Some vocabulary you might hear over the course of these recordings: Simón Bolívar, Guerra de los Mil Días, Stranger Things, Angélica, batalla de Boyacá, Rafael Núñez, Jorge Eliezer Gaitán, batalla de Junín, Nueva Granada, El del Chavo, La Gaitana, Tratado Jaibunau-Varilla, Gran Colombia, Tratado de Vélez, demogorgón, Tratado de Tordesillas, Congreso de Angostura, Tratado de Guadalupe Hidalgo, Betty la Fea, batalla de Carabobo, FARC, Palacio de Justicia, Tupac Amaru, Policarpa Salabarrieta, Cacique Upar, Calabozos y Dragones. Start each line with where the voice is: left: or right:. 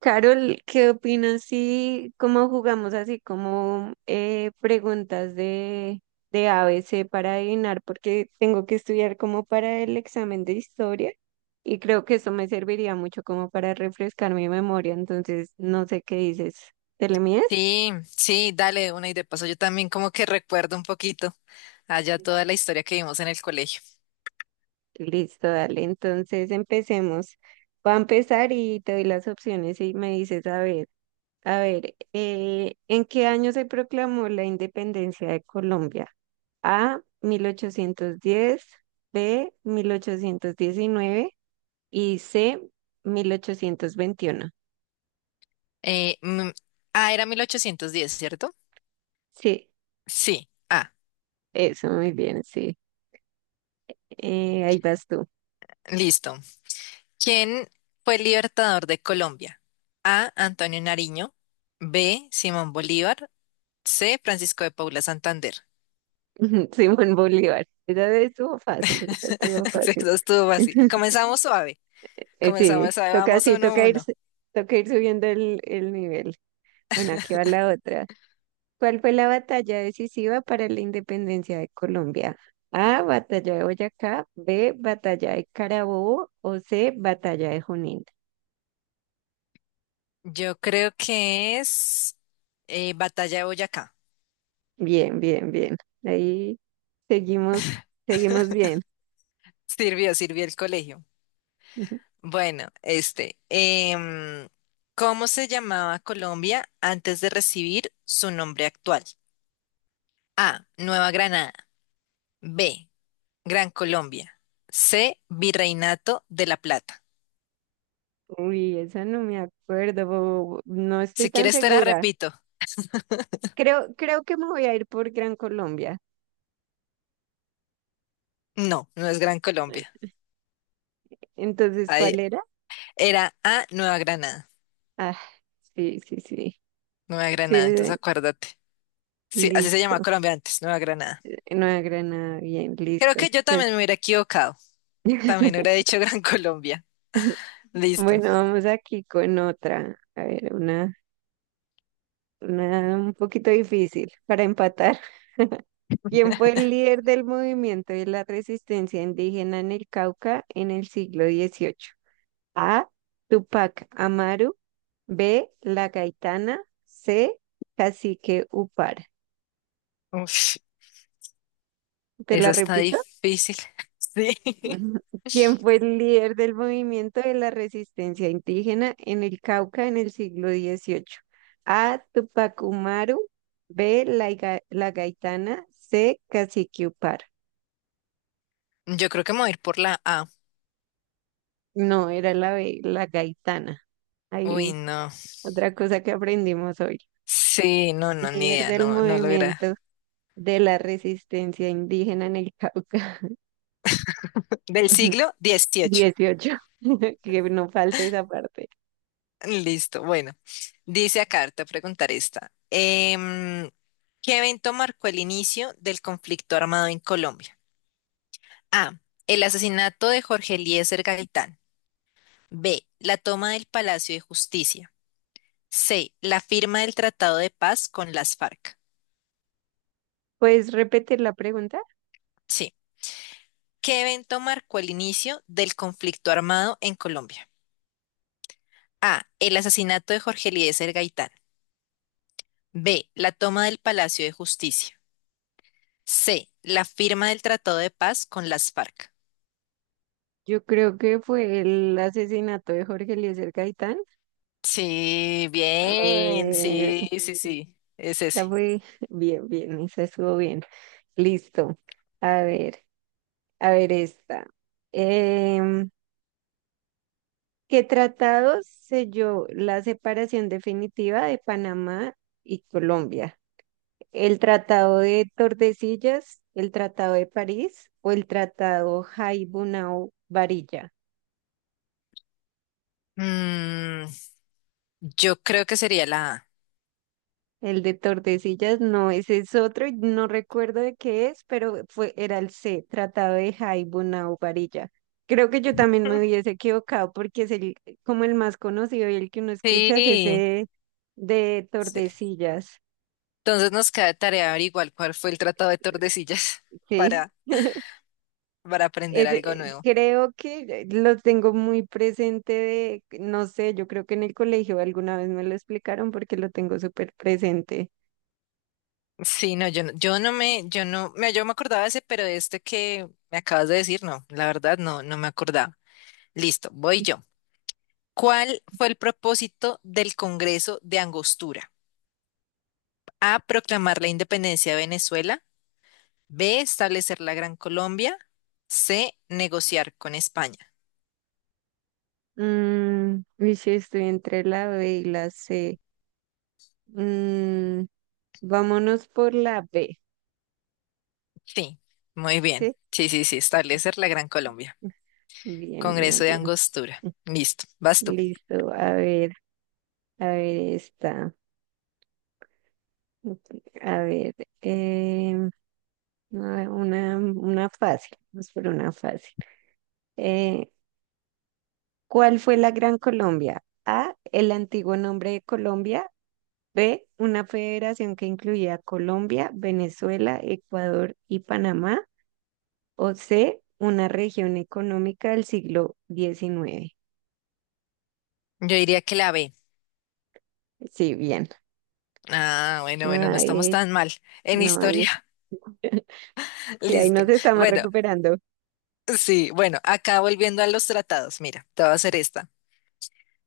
right: Carol, ¿qué opinas si como jugamos así como preguntas de ABC para adivinar? Porque tengo que estudiar como para el examen de historia y creo que eso me serviría mucho como para refrescar mi memoria. Entonces, no sé qué dices. ¿Te le mides?
left: Sí, sí, dale de una y de paso yo también como que recuerdo un poquito allá toda la historia que vimos en el colegio.
right: Listo, dale. Entonces, empecemos. Voy a empezar y te doy las opciones y me dices, a ver, ¿en qué año se proclamó la independencia de Colombia? A, 1810; B, 1819; y C, 1821.
left: Eh, mm, ah, era 1810, ¿cierto?
right: Sí,
left: Sí. Ah,
right: eso, muy bien, sí. Ahí vas tú.
left: listo. ¿Quién fue el libertador de Colombia? A. Antonio Nariño. B. Simón Bolívar. C. Francisco de Paula Santander.
right: Simón Bolívar. Esa estuvo fácil, esa estuvo
left: Sí,
right: fácil.
left: eso estuvo así. Comenzamos suave.
right: Sí,
left: Comenzamos suave. Vamos
right: sí,
left: uno a uno.
right: toca ir subiendo el nivel. Bueno, aquí va la otra. ¿Cuál fue la batalla decisiva para la independencia de Colombia? A, batalla de Boyacá; B, batalla de Carabobo; o C, batalla de Junín.
left: Yo creo que es Batalla de Boyacá.
right: Bien, bien, bien. Ahí seguimos, seguimos bien.
left: Sirvió, sirvió el colegio. Bueno, este, ¿cómo se llamaba Colombia antes de recibir su nombre actual? A, Nueva Granada. B, Gran Colombia. C, Virreinato de la Plata.
right: Uy, esa no me acuerdo, no estoy
left: Si
right: tan
left: quieres te la
right: segura.
left: repito.
right: Creo que me voy a ir por Gran Colombia.
left: No, no es Gran Colombia.
right: Entonces,
left: Ahí-
right: ¿cuál era?
left: era A, Nueva Granada.
right: Ah, sí, sí, sí.
left: Nueva Granada,
right: Sí,
left: entonces acuérdate. Sí, así se llamaba
right: listo.
left: Colombia antes, Nueva Granada.
right: Nueva Granada, bien,
left: Creo
right: listo.
left: que yo también me hubiera equivocado. También hubiera dicho Gran Colombia. Listo.
right: Bueno, vamos aquí con otra. A ver, una un poquito difícil para empatar. ¿Quién fue el líder del movimiento de la resistencia indígena en el Cauca en el siglo XVIII? A. Tupac Amaru. B. La Gaitana. C. Cacique Upar.
left: Uf.
right: ¿Te
left: Esa
right: la
left: está
right: repito?
left: difícil. Sí.
right: quien fue el líder del movimiento de la resistencia indígena en el Cauca en el siglo XVIII? A. Tupac Amaru. B. La Gaitana. C. Cacique Upar.
left: Yo creo que me voy a ir por la A.
right: No, era la B, la Gaitana.
left: Uy,
right: Ahí
left: no.
right: otra cosa que aprendimos hoy.
left: Sí, no, no, ni
right: Líder
left: idea,
right: del
left: no, no logra.
right: movimiento de la resistencia indígena en el Cauca.
left: Del siglo XVIII.
right: Dieciocho. Que no falte esa parte.
left: Listo, bueno. Dice acá, te voy a preguntar esta. ¿Qué evento marcó el inicio del conflicto armado en Colombia? A. El asesinato de Jorge Eliezer Gaitán. B. La toma del Palacio de Justicia. C. La firma del Tratado de Paz con las FARC.
right: ¿Puedes repetir la pregunta?
left: Sí. ¿Qué evento marcó el inicio del conflicto armado en Colombia? A. El asesinato de Jorge Eliezer Gaitán. B. La toma del Palacio de Justicia. C. La firma del Tratado de Paz con las FARC.
right: Yo creo que fue el asesinato de Jorge Eliezer Gaitán.
left: Sí,
right: A
left: bien.
right: ver,
left: Sí, sí, sí. Sí. Es
right: esta
left: ese.
right: fue bien, bien, esa estuvo bien. Listo. A ver, a ver esta. Em, ¿Qué tratado selló la separación definitiva de Panamá y Colombia? ¿El Tratado de Tordesillas, el Tratado de París o el Tratado Jaibunau-Varilla?
left: Mm, yo creo que sería la A.
right: El de Tordesillas no, ese es otro, y no recuerdo de qué es, pero era el C, Tratado de Jaibuna o Varilla. Creo que yo también me hubiese equivocado porque como el más conocido y el que uno escucha es
left: Sí,
right: ese de
left: sí.
right: Tordesillas.
left: Entonces nos queda de tarea averiguar cuál fue el Tratado de Tordesillas
right: Sí.
left: para, para aprender
right: Ese,
left: algo nuevo.
right: creo que lo tengo muy presente no sé, yo creo que en el colegio alguna vez me lo explicaron porque lo tengo súper presente.
left: Sí, no, yo no, me, yo me acordaba de ese, pero de este que me acabas de decir, no, la verdad no, no me acordaba. Listo, voy yo. ¿Cuál fue el propósito del Congreso de Angostura? A, proclamar la independencia de Venezuela. B, establecer la Gran Colombia. C, negociar con España.
right: Mm, uy, sí, estoy entre la B y la C. Mm, vámonos por la B,
left: Sí, muy bien.
right: ¿sí?
left: Sí, sí, sí, establecer la Gran Colombia.
right: Bien, bien,
left: Congreso de
right: bien.
left: Angostura. Listo, vas tú.
right: Listo. A ver esta. A ver, em, una fácil. Vamos por una fácil. Eh, ¿Cuál fue la Gran Colombia? A, el antiguo nombre de Colombia. B, una federación que incluía a Colombia, Venezuela, Ecuador y Panamá. O C, una región económica del siglo XIX.
left: Yo diría que la B.
right: Sí, bien.
left: Ah, bueno, bueno, no estamos
right: Ay,
left: tan mal en
right: no,
left: historia.
right: sí, ahí nos
left: Listo.
right: estamos
left: Bueno,
right: recuperando.
left: sí, bueno, acá volviendo a los tratados, mira, te voy a hacer esta.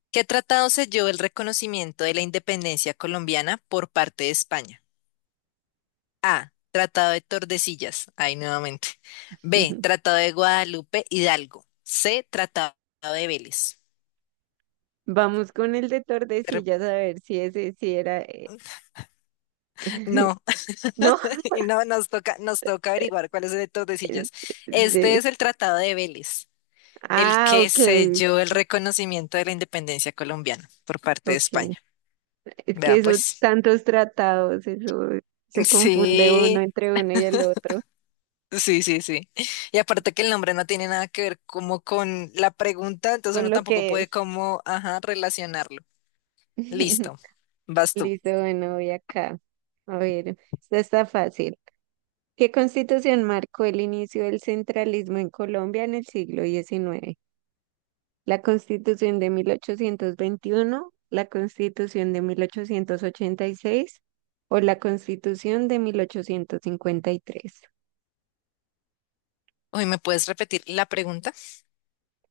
left: ¿Qué tratado selló el reconocimiento de la independencia colombiana por parte de España? A. Tratado de Tordesillas. Ahí nuevamente. B. Tratado de Guadalupe Hidalgo. C. Tratado de Vélez.
right: Vamos con el de
left: Re-
right: Tordesillas a ver si ese sí era.
left: No,
right: No,
left: y no, nos toca averiguar cuál es el de
right: es-
left: Tordesillas. Este
right: de-
left: es el Tratado de Vélez, el
right: ah,
left: que
right: ok,
left: selló el reconocimiento de la independencia colombiana por parte de
right: ok.
left: España.
right: Es que
left: Vea
right: esos
left: pues.
right: tantos tratados, eso se confunde uno
left: Sí,
right: entre uno y el otro
left: sí, sí, sí. Y aparte que el nombre no tiene nada que ver como con la pregunta, entonces
right: con
left: uno
right: lo
left: tampoco
right: que es.
left: puede como, ajá, relacionarlo. Listo, vas tú.
right: Listo, bueno, voy acá. A ver, esta está fácil. ¿Qué constitución marcó el inicio del centralismo en Colombia en el siglo XIX? La Constitución de 1821, la Constitución de 1886 o la Constitución de 1853.
left: Uy, ¿me puedes repetir la pregunta?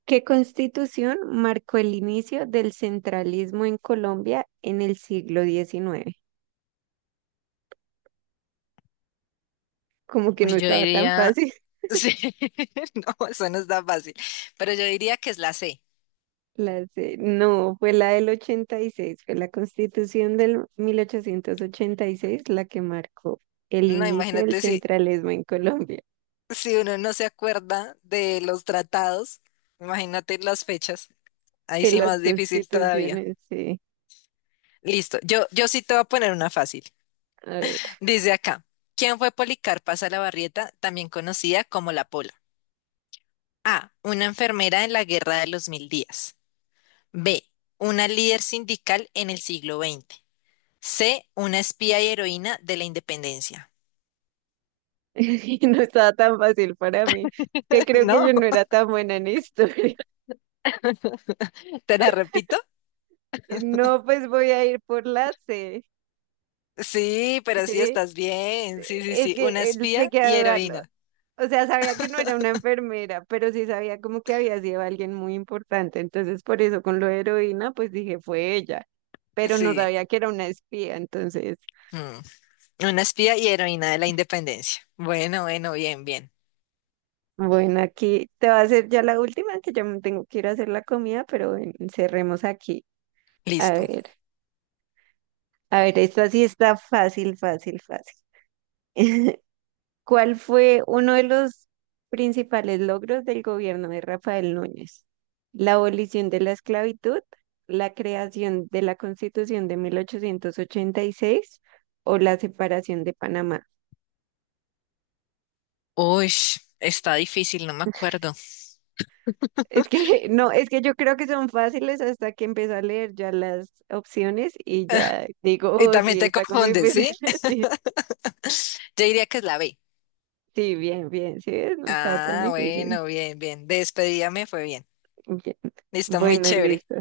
right: ¿Qué constitución marcó el inicio del centralismo en Colombia en el siglo XIX? Como que no
left: Uy, yo
right: estaba tan
left: diría,
right: fácil.
left: sí, no, eso no es tan fácil, pero yo diría que es la C.
right: No, fue la del 86. Fue la constitución del 1886 la que marcó el
left: No,
right: inicio del
left: imagínate si,
right: centralismo en Colombia.
left: si uno no se acuerda de los tratados, imagínate las fechas. Ahí
right: De
left: sí
right: las
left: más difícil todavía.
right: constituciones, sí.
left: Listo, yo sí te voy a poner una fácil.
right: A ver,
left: Dice acá, ¿quién fue Policarpa Salabarrieta, también conocida como la Pola? A, una enfermera en la Guerra de los Mil Días. B, una líder sindical en el siglo XX. C, una espía y heroína de la independencia.
right: y no estaba tan fácil para mí, que creo que
left: ¿No?
right: yo no era tan buena en historia.
left: ¿Te la repito?
right: No, pues voy a ir por la C,
left: Sí, pero sí
right: ¿sí?
left: estás bien. Sí, sí,
right: Es
left: sí,
right: que
left: una espía
right: llegué a
left: y
right: dudarlo.
left: heroína.
right: O sea, sabía que no era una enfermera, pero sí sabía como que había sido alguien muy importante. Entonces, por eso con lo de heroína, pues dije, fue ella, pero no
left: Sí.
right: sabía que era una espía. Entonces,
left: Mm, Una espía y heroína de la independencia. Bueno, bueno, bien, bien.
right: bueno, aquí te va a hacer ya la última, que ya me tengo que ir a hacer la comida, pero bueno, cerremos aquí. A
left: Listo.
right: ver. A ver, esta sí está fácil, fácil, fácil. ¿Cuál fue uno de los principales logros del gobierno de Rafael Núñez? La abolición de la esclavitud, la creación de la Constitución de 1886 o la separación de Panamá.
left: Uy, está difícil, no me acuerdo.
right: Es que no, es que yo creo que son fáciles hasta que empiezo a leer ya las opciones y ya digo,
left: Y
right: oh,
left: también
right: sí,
left: te
right: está como difícil.
left: confundes, ¿sí?
right: Sí,
left: Yo diría que es la B.
right: sí, bien, bien, sí, ves, no está tan
left: Ah,
right: difícil.
left: bueno, bien, bien. Despedida me fue bien.
right: Bien.
left: Listo, muy
right: Bueno,
left: chévere.
right: listo.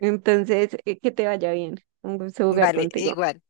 right: Entonces, que te vaya bien. Un gusto jugar
left: Vale, igual.
right: contigo.
left: Igual.